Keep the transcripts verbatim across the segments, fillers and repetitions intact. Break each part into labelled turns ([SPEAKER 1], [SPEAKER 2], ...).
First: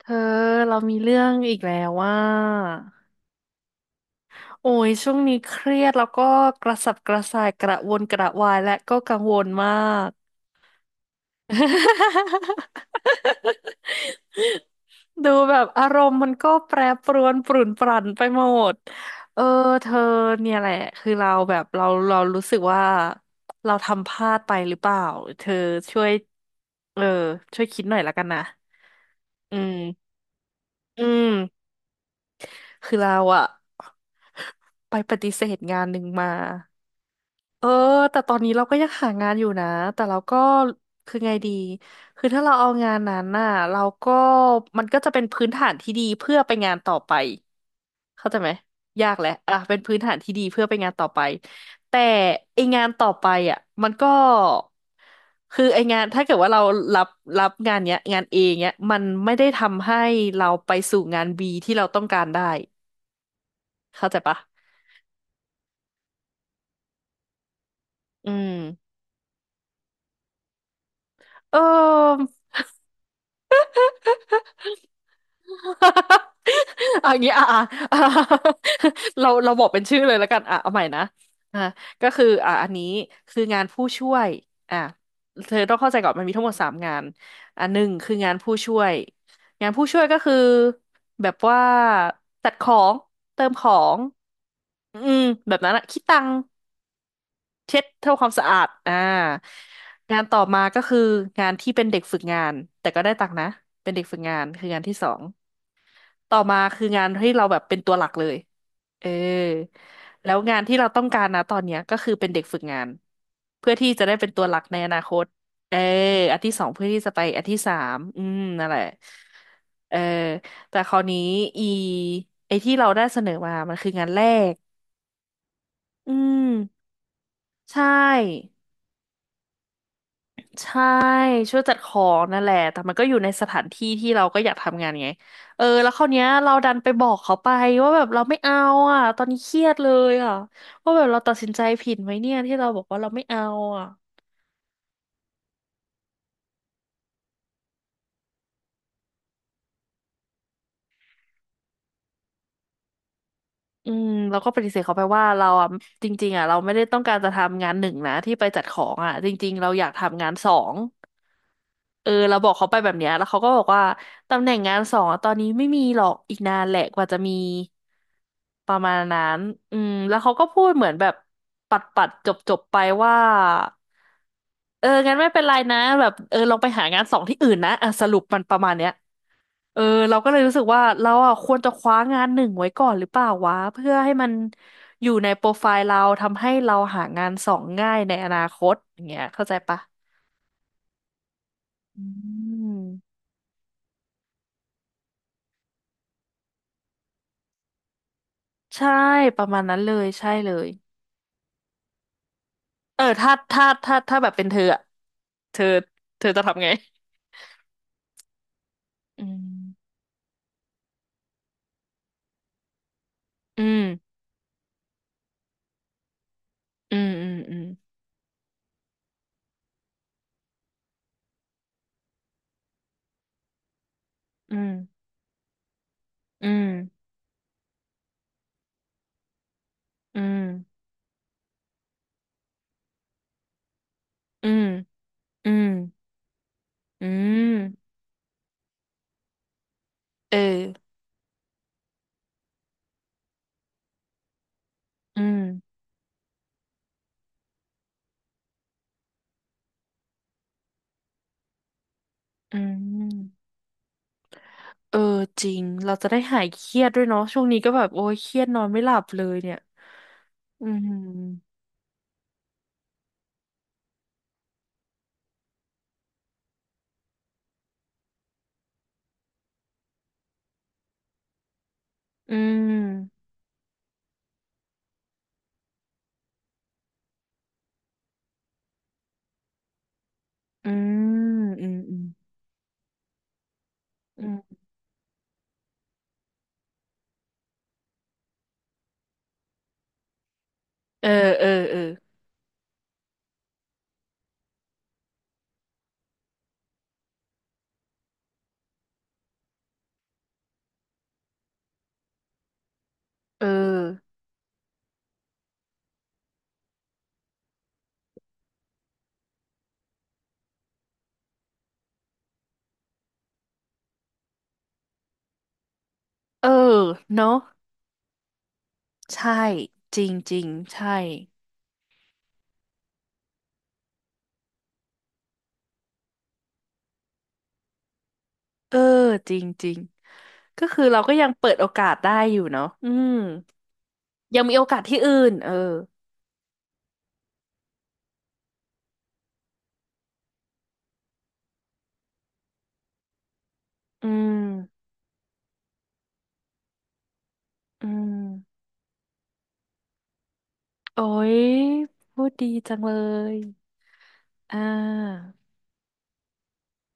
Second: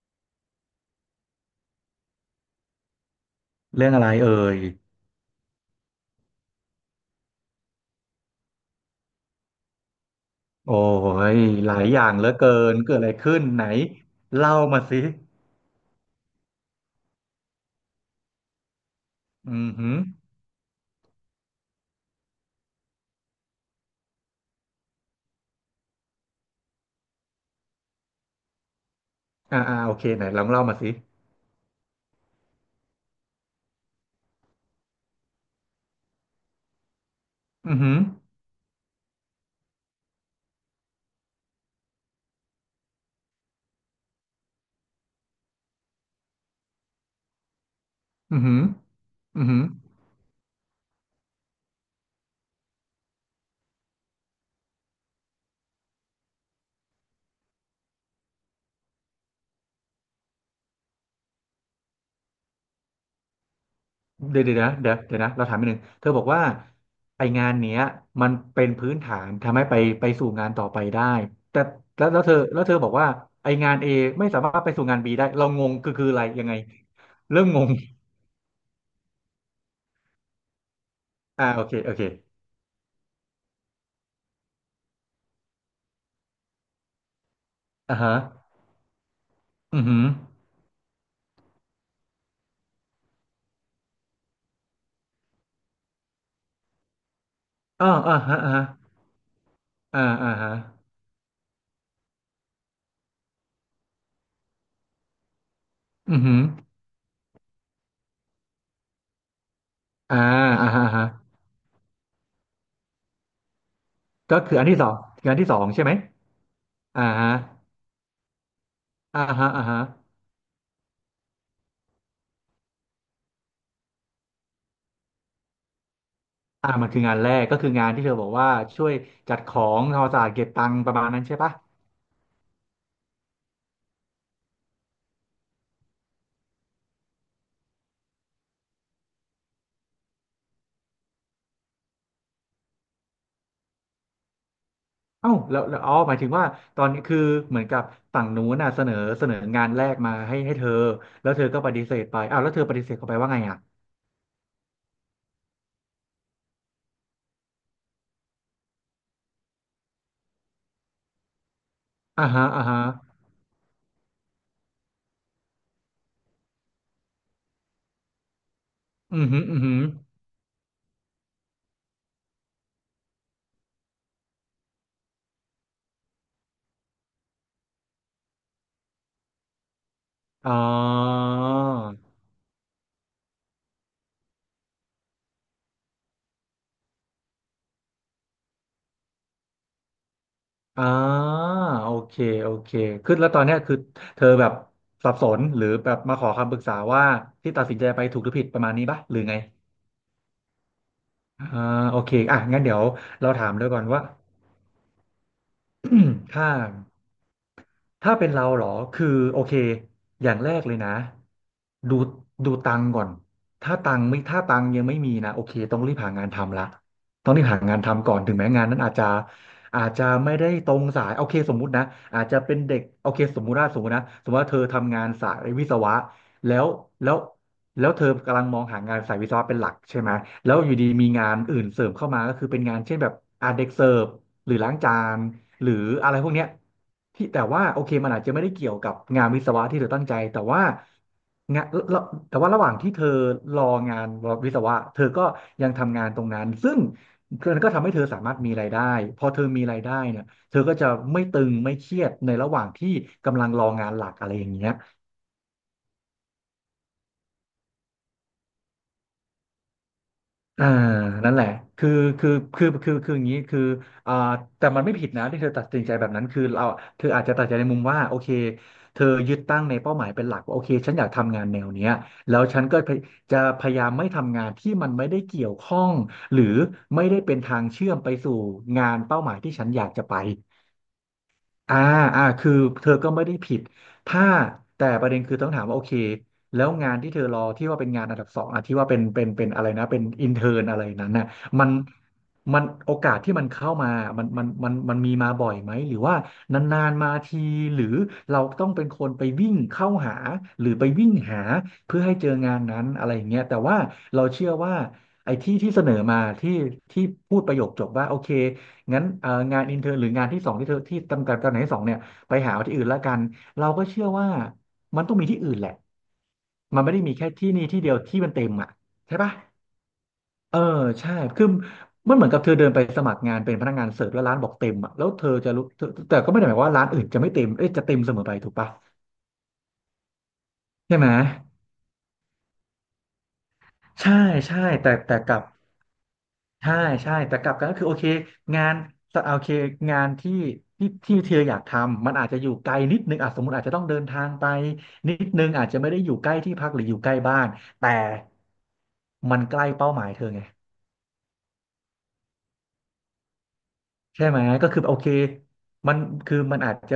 [SPEAKER 1] เธอเรามีเรื่องอีกแล้วว่า
[SPEAKER 2] เรื่องอะไรเอ่ย
[SPEAKER 1] โอ้ยช่วงนี้เครียดแล้วก็กระสับกระส่ายกระวนกระวายและก็กังวลมาก
[SPEAKER 2] โอ้ยหลายอย่างเหลือเกิน เกิ ดอะไรขึ้นไหนเล่ามาสิ
[SPEAKER 1] ดูแบบอารมณ์มันก็แปรปรวนปรุ่นปรั่นไปหมดเออ
[SPEAKER 2] อือ
[SPEAKER 1] เธ
[SPEAKER 2] หือ
[SPEAKER 1] อเนี่ยแหละคือเราแบบเราเรารู้สึกว่าเราทำพลาดไปหรือเปล่าเธอช่วยเออช่วยคิดหน่อยละกันนะอื
[SPEAKER 2] อ่าอ่า
[SPEAKER 1] ม
[SPEAKER 2] โอเคไหนลองเล่ามาสิ
[SPEAKER 1] อืมคือเราอะ ไปปฏิเสธงานหนึ่งมา เออ
[SPEAKER 2] อือหือ
[SPEAKER 1] แต่ตอนนี้เราก็ยังหางานอยู่นะแต่เราก็คือไงดีคือถ้าเราเอางานนั้นน่ะเราก็มันก็จะเป็นพื้นฐานที่ดีเพื่อไปงานต่อไปเข้าใจ
[SPEAKER 2] อือ
[SPEAKER 1] ไหม
[SPEAKER 2] หือ
[SPEAKER 1] ยากแหละ
[SPEAKER 2] อือ
[SPEAKER 1] อ่ะ
[SPEAKER 2] หือ
[SPEAKER 1] เป็นพื้นฐานที่ดีเพื่อไปงานต่อไปแต่ไองานต่อไปอ่ะมันก็คือไองานถ้าเกิดว่าเรารับรับงานเนี้ยงานเอเนี้ยมันไม่ได้ทำให้เราไปสู่งาน B ที่เราต้องการได้เข้าใจปะ
[SPEAKER 2] เดี๋ยวเดี๋ยวนะเดี๋ยวเดี๋ยวนะเราถามนิดนึงเธอบอกว่าไองานเนี้ยมั
[SPEAKER 1] อื
[SPEAKER 2] น
[SPEAKER 1] ม
[SPEAKER 2] เป็นพื้นฐานทำให้ไปไปสู่งานต่อไปได้
[SPEAKER 1] เอ
[SPEAKER 2] แต่แล้วแล้ว
[SPEAKER 1] อ
[SPEAKER 2] เธอแล้วเธอบอกว่าไองาน A ไม่สามารถไปสู่งาน บี ได้เรางงคือคืออะไรยังไง
[SPEAKER 1] อะอย่างงี้
[SPEAKER 2] เริ่
[SPEAKER 1] อ่ะ
[SPEAKER 2] ม
[SPEAKER 1] อ่ะ
[SPEAKER 2] ง ง
[SPEAKER 1] อ่ะ เราเราบอกเป็นชื่อเลยแล้วกันอ่ะเอาใหม่นะ
[SPEAKER 2] อ่า
[SPEAKER 1] อ่ะ
[SPEAKER 2] โอเคโอเค
[SPEAKER 1] ก็คืออ่ะอันนี้คืองานผู้ช่วยอ่ะเธอต้องเข้าใจก่อนมันมีทั้งหมดสามงานอ่ะหนึ่ง
[SPEAKER 2] อ่า
[SPEAKER 1] คื
[SPEAKER 2] ฮะ
[SPEAKER 1] องานผู้ช่วยงาน
[SPEAKER 2] อื
[SPEAKER 1] ผู้
[SPEAKER 2] อหื
[SPEAKER 1] ช่วย
[SPEAKER 2] อ
[SPEAKER 1] ก็คือแบบว่าจัดของเติมของอืมแบบนั้นอะคิดตังค์เช็ด
[SPEAKER 2] อ่าอ่า
[SPEAKER 1] ทำความ
[SPEAKER 2] ฮะ
[SPEAKER 1] สะ
[SPEAKER 2] อ่า
[SPEAKER 1] อา
[SPEAKER 2] ฮะ
[SPEAKER 1] ดอ่า
[SPEAKER 2] อ่า
[SPEAKER 1] งาน
[SPEAKER 2] อ่า
[SPEAKER 1] ต่อ
[SPEAKER 2] ฮะ
[SPEAKER 1] มาก็คืองานที่เป็นเด็กฝึกงานแต่ก็ได้ตังค์นะเป็นเด็กฝึกงานคืองานที่สอง
[SPEAKER 2] อือ
[SPEAKER 1] ต่
[SPEAKER 2] หื
[SPEAKER 1] อ
[SPEAKER 2] อ
[SPEAKER 1] มาคืองานที่เราแบบเป็นตัวหลักเลยเออ
[SPEAKER 2] อ่า
[SPEAKER 1] แล้วงาน
[SPEAKER 2] อ่า
[SPEAKER 1] ที่
[SPEAKER 2] ฮะ
[SPEAKER 1] เรา
[SPEAKER 2] อ่า
[SPEAKER 1] ต้อ
[SPEAKER 2] ฮะ
[SPEAKER 1] งการนะตอนเนี้ยก็คือเป็นเด็กฝึกงานเพื่อที่จะได้เป็น
[SPEAKER 2] ก็
[SPEAKER 1] ตัวห
[SPEAKER 2] คือ
[SPEAKER 1] ลัก
[SPEAKER 2] อัน
[SPEAKER 1] ใน
[SPEAKER 2] ที่ส
[SPEAKER 1] อ
[SPEAKER 2] อง
[SPEAKER 1] นาคต
[SPEAKER 2] งานที่สอง
[SPEAKER 1] เออ
[SPEAKER 2] ใช่ไหม
[SPEAKER 1] อันที่สองเพื่อที่
[SPEAKER 2] อ่า
[SPEAKER 1] จะไป
[SPEAKER 2] ฮะ
[SPEAKER 1] อันที่สามอืมนั่นแหละ
[SPEAKER 2] อ่าฮะอ่าฮะ
[SPEAKER 1] เออแต่คราวนี้อีไอที่เราได้เสนอมามันคืองานแรกอืม
[SPEAKER 2] อ่ามันคืองานแรกก็คือ
[SPEAKER 1] ใช
[SPEAKER 2] งานที่เธอบอกว่า
[SPEAKER 1] ่
[SPEAKER 2] ช่วยจัดของทำความสะอาดเก็บตัง
[SPEAKER 1] ใช่
[SPEAKER 2] ค์ประมาณนั้นใช่ปะ
[SPEAKER 1] ช่วยจัดของนั่นแหละแต่มันก็อยู่ในสถานที่ที่เราก็อยากทำงานไงเออแล้วคราวเนี้ยเราดันไปบอกเขาไปว่าแบบเราไม่เอาอ่ะตอนนี้เครียดเลยอ่ะว่าแบบเราตัดสินใจผิดไหมเนี่ยที่เราบอกว่าเราไม่เอาอ่ะ
[SPEAKER 2] เอ้าแล้วแล้วอ๋อหมายถึงว่าตอนนี้คือเหมือนกับฝั่งนู้นน่ะเสนอเสนองานแรกมาให้ให้เธอ แล้วเธอก็ปฏิเสธไปอ้าวแล้วเธอปฏิเสธเขาไปว่าไงอ่ะ
[SPEAKER 1] อืมเราก็ปฏิเสธเขาไปว่าเราอ่ะจริงๆอ่ะเราไม่ได้ต้องการจะทำงานหนึ่งนะที่ไปจัดของอ่ะจริงๆเราอยากทำงานสองเออ
[SPEAKER 2] อ่า
[SPEAKER 1] เรา
[SPEAKER 2] ฮะ
[SPEAKER 1] บอก
[SPEAKER 2] อ่า
[SPEAKER 1] เขาไป
[SPEAKER 2] ฮะ
[SPEAKER 1] แบบเนี้ยแล้วเขาก็บอกว่า ตำแหน่งงานสองอะตอนนี้ไม่มีหรอกอีกนานแหละกว่าจะมีประมาณนั้
[SPEAKER 2] อือ
[SPEAKER 1] น
[SPEAKER 2] หืออือหื
[SPEAKER 1] อื
[SPEAKER 2] อ
[SPEAKER 1] มแล้วเขาก็พูดเหมือนแบบปัดปัดจบจบไปว่าเอองั้นไม่เป็นไรนะแบบเออลองไปหางานสองที่อื่นนะอ่ะสรุปมันประมาณเนี้ยเออเราก็เลย
[SPEAKER 2] อ๋
[SPEAKER 1] รู้
[SPEAKER 2] อ
[SPEAKER 1] สึกว่าเราอ่ะควรจะคว้างานหนึ่งไว้ก่อนหรือเปล่าวะเพื่อให้มันอยู่ในโปรไฟล์เราทำให้เราหางานสองง่ายในอนาคตอย่างเงี้ยเข้าใจปะ
[SPEAKER 2] อ่าโอ
[SPEAKER 1] อื
[SPEAKER 2] เคโอเคคือ
[SPEAKER 1] ม
[SPEAKER 2] แล้วตอนเนี้ยคือเธอแบบสับสนหรือแบบมาขอคำปรึกษาว่าที่ตัดสินใจไปถูกหรือผิดประมาณนี้
[SPEAKER 1] ใช่
[SPEAKER 2] ปะหรือไง
[SPEAKER 1] ประมาณนั้นเลยใช่เลย
[SPEAKER 2] อ่าโอเคอ่ะงั้นเดี๋ยว
[SPEAKER 1] เออ
[SPEAKER 2] เรา
[SPEAKER 1] ถ้า
[SPEAKER 2] ถาม
[SPEAKER 1] ถ้า
[SPEAKER 2] ด้วยก่อน
[SPEAKER 1] ถ้า
[SPEAKER 2] ว่า
[SPEAKER 1] ถ้าแบบเป็นเธออะเธอเธอ จะ
[SPEAKER 2] ถ้า
[SPEAKER 1] ทำไง
[SPEAKER 2] ถ้าเป็นเราเหรอคือ
[SPEAKER 1] อื
[SPEAKER 2] โอเค
[SPEAKER 1] ม
[SPEAKER 2] อย่างแรกเลยนะ ดูดูตังค์ก่อน
[SPEAKER 1] อื
[SPEAKER 2] ถ้า
[SPEAKER 1] ม
[SPEAKER 2] ตังค์ไม่ถ้าตังค์ยังไม่มีนะโอเคต้องรีบหางานทำละ
[SPEAKER 1] อืม
[SPEAKER 2] ต้องรีบ
[SPEAKER 1] อื
[SPEAKER 2] หา
[SPEAKER 1] ม
[SPEAKER 2] งานทำก่อน ถึงแม้งานนั้นอาจจะอาจจะไม่ได้ตรงสายโอเคสมมุตินะอาจจะเป็นเด็กโอเคสมมุติว่าสมมุตินะสมมุติว่า
[SPEAKER 1] อื
[SPEAKER 2] เธอ
[SPEAKER 1] ม
[SPEAKER 2] ทำงานสายวิศวะ
[SPEAKER 1] อื
[SPEAKER 2] แล้
[SPEAKER 1] ม
[SPEAKER 2] วแล้วแล้วเธอกำลังมองหางานสายวิศวะเป็นหลักใช่ไหม
[SPEAKER 1] อืม
[SPEAKER 2] แล้วอยู่ดีมีงานอื่นเสริมเข้ามาก็คือเป็นงานเช่นแบบอาเด็กเสิร์ฟ
[SPEAKER 1] อื
[SPEAKER 2] หรือ
[SPEAKER 1] ม
[SPEAKER 2] ล้างจาน
[SPEAKER 1] อืม
[SPEAKER 2] หรืออะไรพวกเนี้ย
[SPEAKER 1] อื
[SPEAKER 2] ที่
[SPEAKER 1] ม
[SPEAKER 2] แต่ว่า
[SPEAKER 1] อื
[SPEAKER 2] โอเค
[SPEAKER 1] ม
[SPEAKER 2] มันอาจจะไม่ได้เกี่ยวกับงานวิศวะที่เธอตั้งใจ
[SPEAKER 1] เออ
[SPEAKER 2] แต่ว่างานแล้วแต่ว่าระหว่างที่เธอรองานวิศวะเธอ
[SPEAKER 1] อื
[SPEAKER 2] ก็ยัง
[SPEAKER 1] ม
[SPEAKER 2] ทำงานตรงนั้นซึ่งมันก็ทำให้เธอสามารถมีรายได้พอเธอมีรายได้เนี่ยเธอก็จะไม่ตึงไม่เครียดในระห
[SPEAKER 1] อื
[SPEAKER 2] ว่างที่
[SPEAKER 1] ม
[SPEAKER 2] กำลังรองานหลักอะไรอย่างเงี้ย
[SPEAKER 1] เออจริงเราจะได้หายเครียดด้วยเนาะช่วงนี้ก็แบบโอ้ยเครียดนอนไม่หลับเลยเนี่ยอื
[SPEAKER 2] อ่านั่นแหละ
[SPEAKER 1] ม
[SPEAKER 2] คือคือคือคือคืออย่างนี้คืออ่าแต่มันไม่ผิดนะที่เธอตัดสินใจแบบนั้นคือเราเธออาจจะตัดใจในมุมว่าโอเคเธอยึดตั้งในเป้าหมายเป็นหลักว่าโอเคฉันอยากทำงานแนวเนี้ย
[SPEAKER 1] อื
[SPEAKER 2] แล้วฉันก็พย
[SPEAKER 1] ม
[SPEAKER 2] จะพยายามไม่ทำงานที่มันไม่ได้เกี่ยวข้องหรือไม่ได้เป็นทางเชื่อมไปสู่งานเป้าหมายที่ฉันอยากจะไป
[SPEAKER 1] อืมอืม
[SPEAKER 2] อ่า
[SPEAKER 1] อืม
[SPEAKER 2] อ่าคือเธอก็ไม่ได้ผิด
[SPEAKER 1] อื
[SPEAKER 2] ถ้า
[SPEAKER 1] ม
[SPEAKER 2] แต่ประเด็นคือต้องถามว่าโอเคแล้วงานที่เธอรอที่ว่าเป็นงานอันดับสองอ่ะที่ว่าเป็นเป็นเป็นอะไรนะเป็นอินเทอร์นอะไร
[SPEAKER 1] เอ
[SPEAKER 2] นั้
[SPEAKER 1] อ
[SPEAKER 2] นน่ะ
[SPEAKER 1] เออ
[SPEAKER 2] มัน
[SPEAKER 1] เออ
[SPEAKER 2] มันโอกาสที่มันเข้ามามันมันมันมันมีมาบ่อยไหมหรือว่านานๆมาทีหรือเราต้องเป็นคนไปวิ่งเข้าหาหรือไปวิ่งหาเพื่อให้เจองานนั้นอะไรอย่างเงี้
[SPEAKER 1] เอ
[SPEAKER 2] ยแต่ว่า
[SPEAKER 1] อ
[SPEAKER 2] เราเชื่อว่าไอ้ที่ที่เสนอมาที่ที่พูดประโยคจบว่าโอเค งั้นเอ่องานอินเทอร์หรืองานที่สองที่เธอที่ตำกับตำแหน่งที่สองเนี่ยไปหาเอาที่อื่นละกันเราก็เชื่อว่ามันต้องมีที่อื่นแหละ
[SPEAKER 1] เออ
[SPEAKER 2] มันไม่ได้มีแค่
[SPEAKER 1] เนาะ
[SPEAKER 2] ที่นี่ที่เดียวที่มันเต็มอ่ะใช่
[SPEAKER 1] ใช่
[SPEAKER 2] ปะ
[SPEAKER 1] จริงจริง
[SPEAKER 2] เออ
[SPEAKER 1] ใช่
[SPEAKER 2] ใช่คือมันเหมือนกับเธอเดินไปสมัครงานเป็นพนักงานเสิร์ฟแล้วร้านบอกเต็มอ่ะแล้วเธอจะรู้เธอแต่ก็ไม่ได้หมายความว่าร้านอื่นจะไม่เต็มเอ้ยจะเต็มเสมอไปถูกปะ
[SPEAKER 1] เออจริงจริงก็คือ
[SPEAKER 2] ใช่
[SPEAKER 1] เรา
[SPEAKER 2] ไหม
[SPEAKER 1] ก็ยังเปิดโอกาสได้อยู่เนาะอืม
[SPEAKER 2] ใช่
[SPEAKER 1] ยังมี
[SPEAKER 2] ใช่
[SPEAKER 1] โอกาส
[SPEAKER 2] แต่
[SPEAKER 1] ที่อื่
[SPEAKER 2] แต่ก
[SPEAKER 1] น
[SPEAKER 2] ลับ
[SPEAKER 1] เออ
[SPEAKER 2] ใช่ใช่แต่กลับกันก็คือโอเคงานโอเคงานที่ที่ที่เธออยากทำมันอาจจะอยู่ไกลนิดนึงอ่ะสมมติอาจจะต้องเดิน
[SPEAKER 1] อื
[SPEAKER 2] ทาง
[SPEAKER 1] ม
[SPEAKER 2] ไปนิดนึงอาจจะไม่ได้อยู่ใกล้ที่พักหรืออยู่ใกล้บ้าน
[SPEAKER 1] อื
[SPEAKER 2] แต่
[SPEAKER 1] ม
[SPEAKER 2] มันใกล้เป้าหมายเธอไง
[SPEAKER 1] โอ้ยพูดดีจังเลย
[SPEAKER 2] ใช่ไหม
[SPEAKER 1] อ่
[SPEAKER 2] ก็คือโอเค
[SPEAKER 1] า
[SPEAKER 2] มันคือมันอาจจะ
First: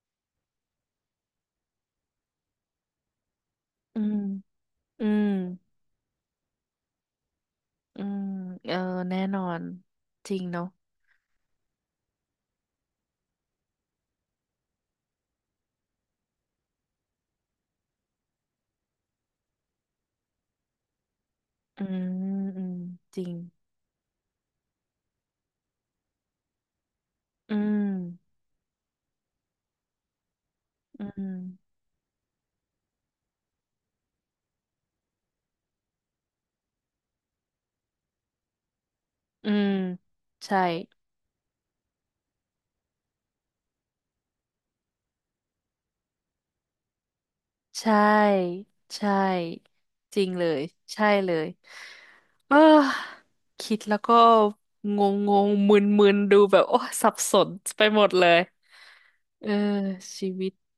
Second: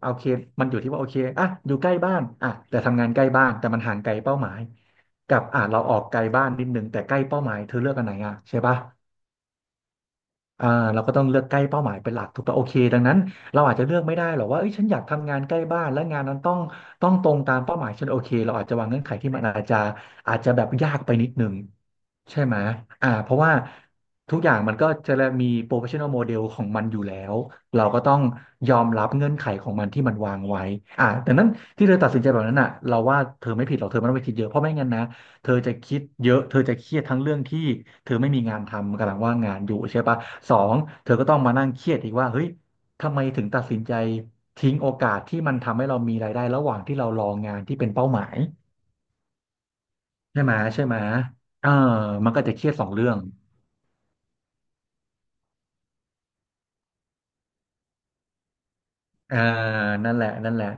[SPEAKER 2] โอเคมันอยู่ที่ว่าโอเคอ่ะอยู่ใกล้บ้านอ่ะแต่ทำงานใกล้บ้านแต่มันห่า
[SPEAKER 1] อื
[SPEAKER 2] งไกล
[SPEAKER 1] ม
[SPEAKER 2] เป้าหมาย
[SPEAKER 1] อืม
[SPEAKER 2] กับอ่ะเราออกไกลบ้านนิดนึงแต่ใกล้เป้าหมายเธอเลือก
[SPEAKER 1] อื
[SPEAKER 2] อันไหน
[SPEAKER 1] ม
[SPEAKER 2] อ่ะใช่
[SPEAKER 1] เออ
[SPEAKER 2] ปะ
[SPEAKER 1] แน่นอนจริงเนาะ
[SPEAKER 2] อ่าเราก็ต้องเลือกใกล้เป้าหมายเป็นหลักถูกป่ะโอเคดังนั้นเราอาจจะเลือกไม่ได้หรอกว่าเอ้ยฉันอยากทำงานใกล้บ้านและงานนั้นต้องต้องตรงตามเป้าหมายฉันโอเคเราอาจจะวางเงื่อนไขที่มันอาจจะอาจจะแบบยากไปนิดนึง
[SPEAKER 1] อืม
[SPEAKER 2] ใช่ไหม
[SPEAKER 1] อืม
[SPEAKER 2] อ่า
[SPEAKER 1] จริ
[SPEAKER 2] เพ
[SPEAKER 1] ง
[SPEAKER 2] ราะว่าทุกอย่างมันก็จะมี โปรเฟสชันแนล โมเดล ของมันอยู่แล้ว
[SPEAKER 1] อื
[SPEAKER 2] เราก็ต้อง
[SPEAKER 1] ม
[SPEAKER 2] ยอมรับเงื่อนไขของมันที่มันวางไว้
[SPEAKER 1] อื
[SPEAKER 2] อ่าดั
[SPEAKER 1] ม
[SPEAKER 2] งนั้นที่เธอตัดสินใจแบบนั้นอ่ะเราว่าเธอไม่ผิดหรอกเธอไม่ต้องไปคิดเยอะเพราะไม่งั้นนะ เธอจะคิดเยอะเธอจะเครียดทั้งเรื่องที่เธอไม่มีงานทำกำลังว่าง
[SPEAKER 1] อื
[SPEAKER 2] งาน
[SPEAKER 1] ม
[SPEAKER 2] อยู่ใช่ปะสอ
[SPEAKER 1] ใช่
[SPEAKER 2] งเธอก็ต้องมานั่งเครียดอีกว่าเฮ้ยทำไมถึงตัดสินใจทิ้งโอกาสที่มันทำให้เรามีรายได้ระหว่างที่เรารองานที่
[SPEAKER 1] ใช
[SPEAKER 2] เป็นเป้าหมาย
[SPEAKER 1] ่ใช่จริง
[SPEAKER 2] ใช่
[SPEAKER 1] เล
[SPEAKER 2] ไหม
[SPEAKER 1] ย
[SPEAKER 2] ใช่ไหม
[SPEAKER 1] ใช่เลย
[SPEAKER 2] เออมันก็จะ
[SPEAKER 1] เอ
[SPEAKER 2] เครียดสองเรื่อง
[SPEAKER 1] อคิดแล้วก็งงงงมึนมึนๆดูแบบโอ้สับสนไปหมดเลย
[SPEAKER 2] อ่า
[SPEAKER 1] เออ
[SPEAKER 2] นั่นแห
[SPEAKER 1] ชี
[SPEAKER 2] ละ
[SPEAKER 1] วิต
[SPEAKER 2] นั่นแหละ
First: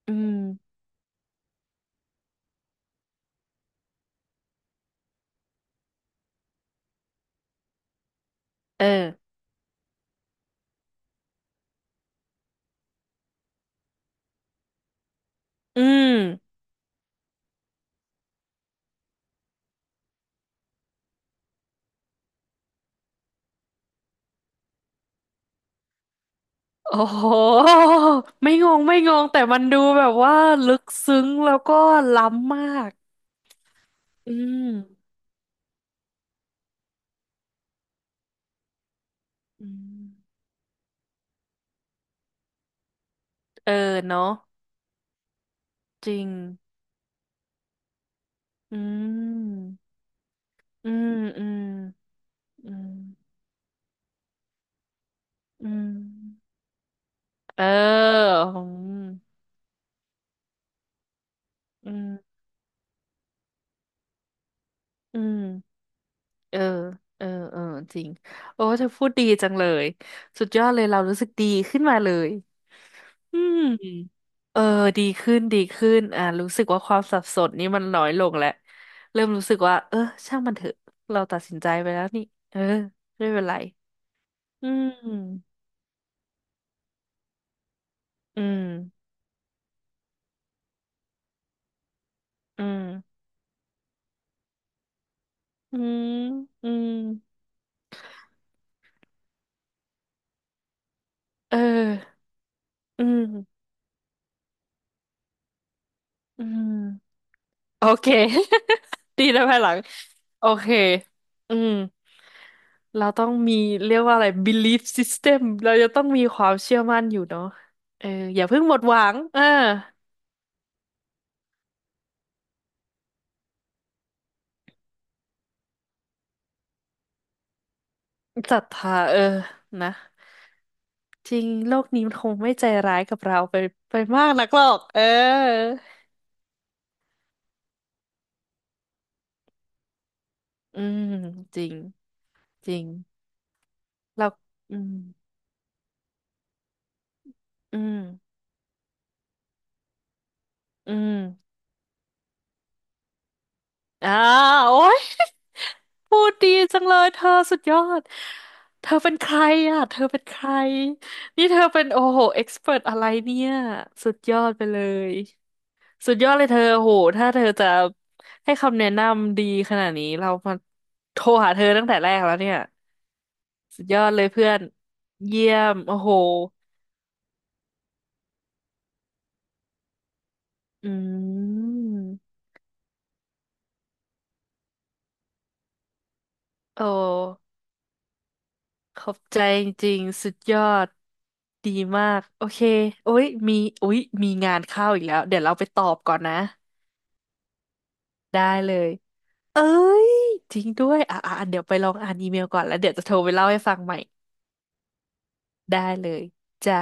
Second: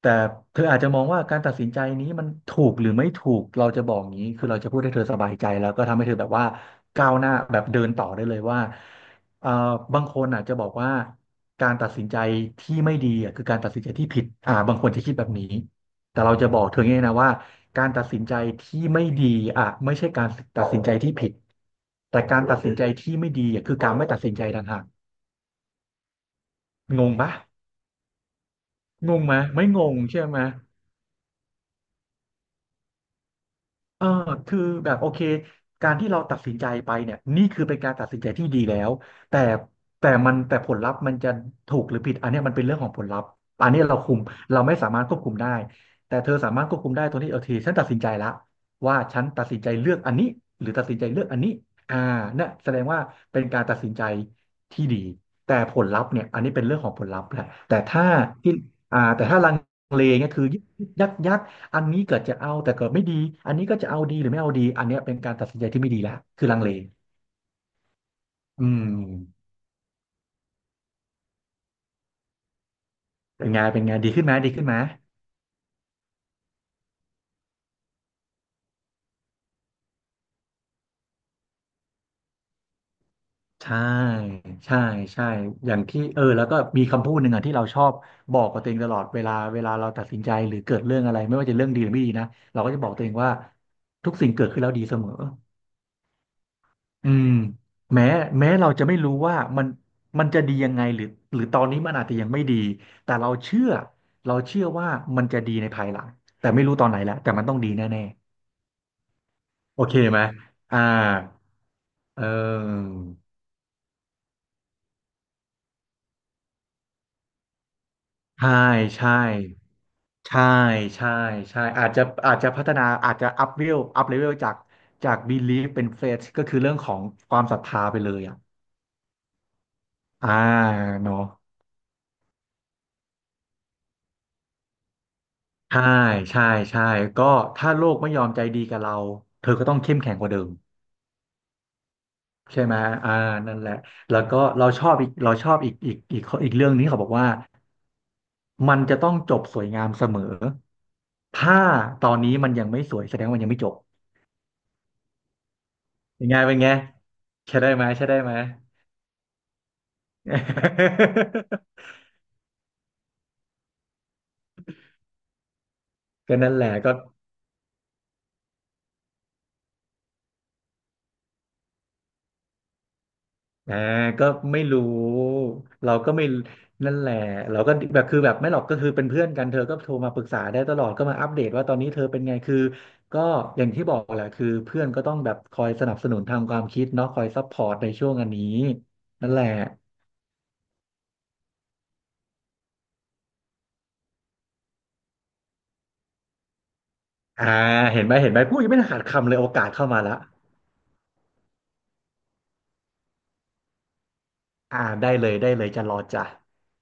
[SPEAKER 2] แต่
[SPEAKER 1] อืม
[SPEAKER 2] เธออาจจะมองว่าการตัดสินใจนี้มันถูกหรือไม่ถูกเราจะบอกงี้คือเราจะพูดให้เธอสบายใจแล้วก็ทำให้เธอแบบว่าก้าวหน้าแบบเดินต่อได้เลยว่า
[SPEAKER 1] เออ
[SPEAKER 2] เอ่อบางคนอาจจะบอกว่าการตัดสินใจที่ไม่ดีอ่ะคือการตัดสินใจที่ผิดอ่าบางคนจะคิดแบบนี้
[SPEAKER 1] อื
[SPEAKER 2] แต่เราจะ
[SPEAKER 1] ม
[SPEAKER 2] บอกเธอไงนะว่าการตัดสินใจที่ไม่ดีอ่ะไม่ใช่การตัดสินใจที่ผิดแต่การตัดสินใจที่ไม่ดีอ่ะคือการไม่ตัดสินใจต่างหากง
[SPEAKER 1] โอ้
[SPEAKER 2] ง
[SPEAKER 1] โห
[SPEAKER 2] ปะ
[SPEAKER 1] ไม่งงไม่ง
[SPEAKER 2] งง
[SPEAKER 1] ง
[SPEAKER 2] ไหม
[SPEAKER 1] แต่มัน
[SPEAKER 2] ไม่
[SPEAKER 1] ดู
[SPEAKER 2] งง
[SPEAKER 1] แบบ
[SPEAKER 2] ใช่
[SPEAKER 1] ว่า
[SPEAKER 2] ไหม
[SPEAKER 1] ลึกซึ้งแล้วก็ล้ำมาก
[SPEAKER 2] เออ
[SPEAKER 1] อื
[SPEAKER 2] คือ
[SPEAKER 1] ม
[SPEAKER 2] แบบโอเคการที่เราตัดสินใจไปเนี่ยนี่คือเป็นการตัดสินใจที่ดีแล้วแต่
[SPEAKER 1] อืม
[SPEAKER 2] แต่มันแต่ผลลัพธ์มันจะถูกหรือผิดอันเนี้ยมันเป็นเรื่องของผลลัพธ์อั
[SPEAKER 1] เอ
[SPEAKER 2] น
[SPEAKER 1] อ
[SPEAKER 2] เนี้ยเราคุม
[SPEAKER 1] เนาะ
[SPEAKER 2] เราไม่สามารถควบคุมได้
[SPEAKER 1] จ
[SPEAKER 2] แต่
[SPEAKER 1] ริง
[SPEAKER 2] เธอสามารถควบคุมได้ตรงที่โอเคฉันตัดสินใจละ
[SPEAKER 1] อื
[SPEAKER 2] ว่าฉันตัดสินใจ
[SPEAKER 1] ม
[SPEAKER 2] เลือกอันนี้หรือตัด
[SPEAKER 1] อื
[SPEAKER 2] สินใจ
[SPEAKER 1] ม
[SPEAKER 2] เลือกอัน
[SPEAKER 1] อื
[SPEAKER 2] นี้
[SPEAKER 1] ม
[SPEAKER 2] อ่าเนี่ย
[SPEAKER 1] อื
[SPEAKER 2] แสดง
[SPEAKER 1] ม
[SPEAKER 2] ว่าเป็นการตัดสินใจที่ดีแต่
[SPEAKER 1] อื
[SPEAKER 2] ผล
[SPEAKER 1] ม
[SPEAKER 2] ลัพธ์เนี่ยอันนี้เป็นเรื่องของผลลัพธ์แหละ
[SPEAKER 1] เอ
[SPEAKER 2] แต่ถ้า
[SPEAKER 1] อ
[SPEAKER 2] ที่อ่าแต่ถ้าลังเลเนี่ยคือยึกยักยัก อัน
[SPEAKER 1] อืมอื
[SPEAKER 2] นี้เกิด
[SPEAKER 1] ม
[SPEAKER 2] จะเอาแต่เกิดไม่ดีอันนี้ก็จะเอาดีหรือไม่เอาดีอันเนี้ยเป็น
[SPEAKER 1] อื
[SPEAKER 2] การตัดสินใจ
[SPEAKER 1] ม
[SPEAKER 2] ที่ไม่ดีละคือ
[SPEAKER 1] เอ
[SPEAKER 2] ลั
[SPEAKER 1] อ
[SPEAKER 2] งเล
[SPEAKER 1] เออ เออ จริง โอ้
[SPEAKER 2] อื
[SPEAKER 1] เธ
[SPEAKER 2] ม
[SPEAKER 1] อพูดดีจังเลย สุดยอดเลยเรารู้สึกดีขึ้นมาเลย อื
[SPEAKER 2] เป็น
[SPEAKER 1] ม
[SPEAKER 2] ไงเป็นไงดีขึ้นไหมดี
[SPEAKER 1] เออ
[SPEAKER 2] ขึ้นไหม
[SPEAKER 1] ดีขึ้นดีขึ้นอ่ารู้สึกว่าความสับสนนี่มันน้อยลงแล้วเริ่มรู้สึกว่าเออช่างมันเถอะเราตัดสินใจไปแล้วนี่เออไม่เป็นไร
[SPEAKER 2] ใช่
[SPEAKER 1] อื
[SPEAKER 2] ใช่ใช่
[SPEAKER 1] ม
[SPEAKER 2] อย่างที่เออแล้วก็มีคำพูดหนึ่งอ่ะที่เราชอบบ
[SPEAKER 1] อื
[SPEAKER 2] อกกับตัวเองตลอ
[SPEAKER 1] ม
[SPEAKER 2] ดเวลาเวลาเราตัดสินใจหรือเกิดเรื่องอะไรไม่ว่าจะเรื่องดีหรือไม่ดีนะเรา
[SPEAKER 1] อื
[SPEAKER 2] ก็จะ
[SPEAKER 1] ม
[SPEAKER 2] บอกตัวเองว่าทุกสิ่งเกิดขึ้นแล้วดีเสมอ
[SPEAKER 1] อืมอืม
[SPEAKER 2] อืมแม้แม้เราจะไม่รู้ว่ามันมันจะดียังไงหรือหรือ
[SPEAKER 1] เอ
[SPEAKER 2] ตอนนี้มันอาจจะ
[SPEAKER 1] อ
[SPEAKER 2] ยังไม่ดี
[SPEAKER 1] อื
[SPEAKER 2] แต่
[SPEAKER 1] ม
[SPEAKER 2] เราเชื่อเราเชื่อว่ามันจะดีในภายหลัง
[SPEAKER 1] อื
[SPEAKER 2] แต่ไม่
[SPEAKER 1] ม
[SPEAKER 2] รู้ตอนไหนแล้วแต่มันต้องดี
[SPEAKER 1] โอ
[SPEAKER 2] แน่
[SPEAKER 1] เค ดีแลภายหลั
[SPEAKER 2] ๆ
[SPEAKER 1] ง
[SPEAKER 2] โอเคไหม
[SPEAKER 1] โอเค
[SPEAKER 2] อ่า
[SPEAKER 1] อืม
[SPEAKER 2] เออ
[SPEAKER 1] เราต้องมีเรียกว่าอะไร บี ลีฟ ซิส เท็ม เราจะต้องมีความเชื่อมั่นอยู่เนาะเอออย่า
[SPEAKER 2] ใช่
[SPEAKER 1] เพิ่งหมดหวั
[SPEAKER 2] ใช่
[SPEAKER 1] งเออ
[SPEAKER 2] ใช่ใช่ใช่อาจจะอาจจะพัฒนาอาจจะอัพเลเวลอัพเลเวลจากจาก บีลีฟ เป็น เฟธ ก็คือเรื่องของความศรัทธาไปเลยอ่ะ
[SPEAKER 1] ศรัทธาเออนะ
[SPEAKER 2] อ่าเนาะ
[SPEAKER 1] จริงโลกนี้มันคงไม่ใจร้ายกับเราไปไปมากนักหรอกเออ
[SPEAKER 2] ใช่ใช่ใช่ก็ถ้าโลกไม่ยอมใจดีกับเราเธอก็ต้องเข้มแข็งกว่าเดิม
[SPEAKER 1] อืมจริง
[SPEAKER 2] ใช่
[SPEAKER 1] จ
[SPEAKER 2] ไหม
[SPEAKER 1] ริง
[SPEAKER 2] อ่านั่นแหละแล้ว
[SPEAKER 1] เรา
[SPEAKER 2] ก็เรา
[SPEAKER 1] อื
[SPEAKER 2] ชอ
[SPEAKER 1] ม
[SPEAKER 2] บอีกเราชอบอีกอีกอีกข้ออีกเรื่องนี้เขาบอกว่า
[SPEAKER 1] อืม
[SPEAKER 2] มันจะต้องจบสวยงามเสมอ
[SPEAKER 1] อืม
[SPEAKER 2] ถ้าตอนนี้มันยังไม่สวยแสดงว่ามันยังไม่จบ
[SPEAKER 1] อ่าโอ๊ย พู
[SPEAKER 2] ยัง
[SPEAKER 1] ด
[SPEAKER 2] ไง
[SPEAKER 1] ดี
[SPEAKER 2] เป็นไง
[SPEAKER 1] จังเลยเธอ
[SPEAKER 2] ใช่
[SPEAKER 1] สุด
[SPEAKER 2] ได้
[SPEAKER 1] ยอ
[SPEAKER 2] ไหม
[SPEAKER 1] ด
[SPEAKER 2] ใช่ได้ไหม
[SPEAKER 1] เธอเป็นใครอ่ะเธอเป็นใครนี่เธอเป็น โอ้โหเอ็กซ์เพรอะไรเนี่ยสุดยอดไปเลยสุดยอด
[SPEAKER 2] ก็
[SPEAKER 1] เลย
[SPEAKER 2] นั่น
[SPEAKER 1] เธ
[SPEAKER 2] แห
[SPEAKER 1] อ
[SPEAKER 2] ละ
[SPEAKER 1] โอ้
[SPEAKER 2] ก็
[SPEAKER 1] โหถ้าเธอจะให้คำแนะนำดีขนาดนี้เรามาโทรหาเธอตั้งแต่แรกแล้วเนี่ย
[SPEAKER 2] อ่า
[SPEAKER 1] สุดยอดเลย
[SPEAKER 2] ก็
[SPEAKER 1] เพื่อน
[SPEAKER 2] ไม่รู้
[SPEAKER 1] เยี่ยม
[SPEAKER 2] เรา
[SPEAKER 1] โอ้โห
[SPEAKER 2] ก็ไม่นั่นแหละเราก็แบบคือแบบไม่หรอกก็คือเป็นเพื่อนกันเธอก็โทรมาปรึกษาได้ตลอ
[SPEAKER 1] อื
[SPEAKER 2] ด ก็มาอัปเดตว่าตอนนี้เธอเป็นไง
[SPEAKER 1] ม
[SPEAKER 2] คือก็อย่างที่บอกแหละคือเพื่อนก็ต้องแบบคอยสนับสนุนทางความ
[SPEAKER 1] โอ
[SPEAKER 2] คิดเนาะคอยซัพ
[SPEAKER 1] ้
[SPEAKER 2] พอร์ตในช่วงอันนี้
[SPEAKER 1] ขอบ
[SPEAKER 2] นั่น
[SPEAKER 1] ใจ
[SPEAKER 2] แหละ
[SPEAKER 1] จริงๆสุดยอดดีมากโอเคโอ้ยมีโอ้ยมีงานเข้าอีกแล้วเดี๋ยวเราไปตอบก่อนนะ
[SPEAKER 2] อ่าเห็นไหมเห็นไหม
[SPEAKER 1] ได้
[SPEAKER 2] พูดยั
[SPEAKER 1] เล
[SPEAKER 2] งไม่
[SPEAKER 1] ย
[SPEAKER 2] ขาดคำเลยโอ
[SPEAKER 1] เอ้
[SPEAKER 2] กาสเข้ามา
[SPEAKER 1] ย
[SPEAKER 2] ละ
[SPEAKER 1] จริงด้วยอ่ะอ่ะเดี๋ยวไปลองอ่านอีเมลก่อนแล้วเดี๋ยวจะโทรไปเล่าให้ฟังใหม่
[SPEAKER 2] อ่าได้เลยได้เลย
[SPEAKER 1] ได้
[SPEAKER 2] จะรอ
[SPEAKER 1] เลย
[SPEAKER 2] จ้ะ
[SPEAKER 1] จ้า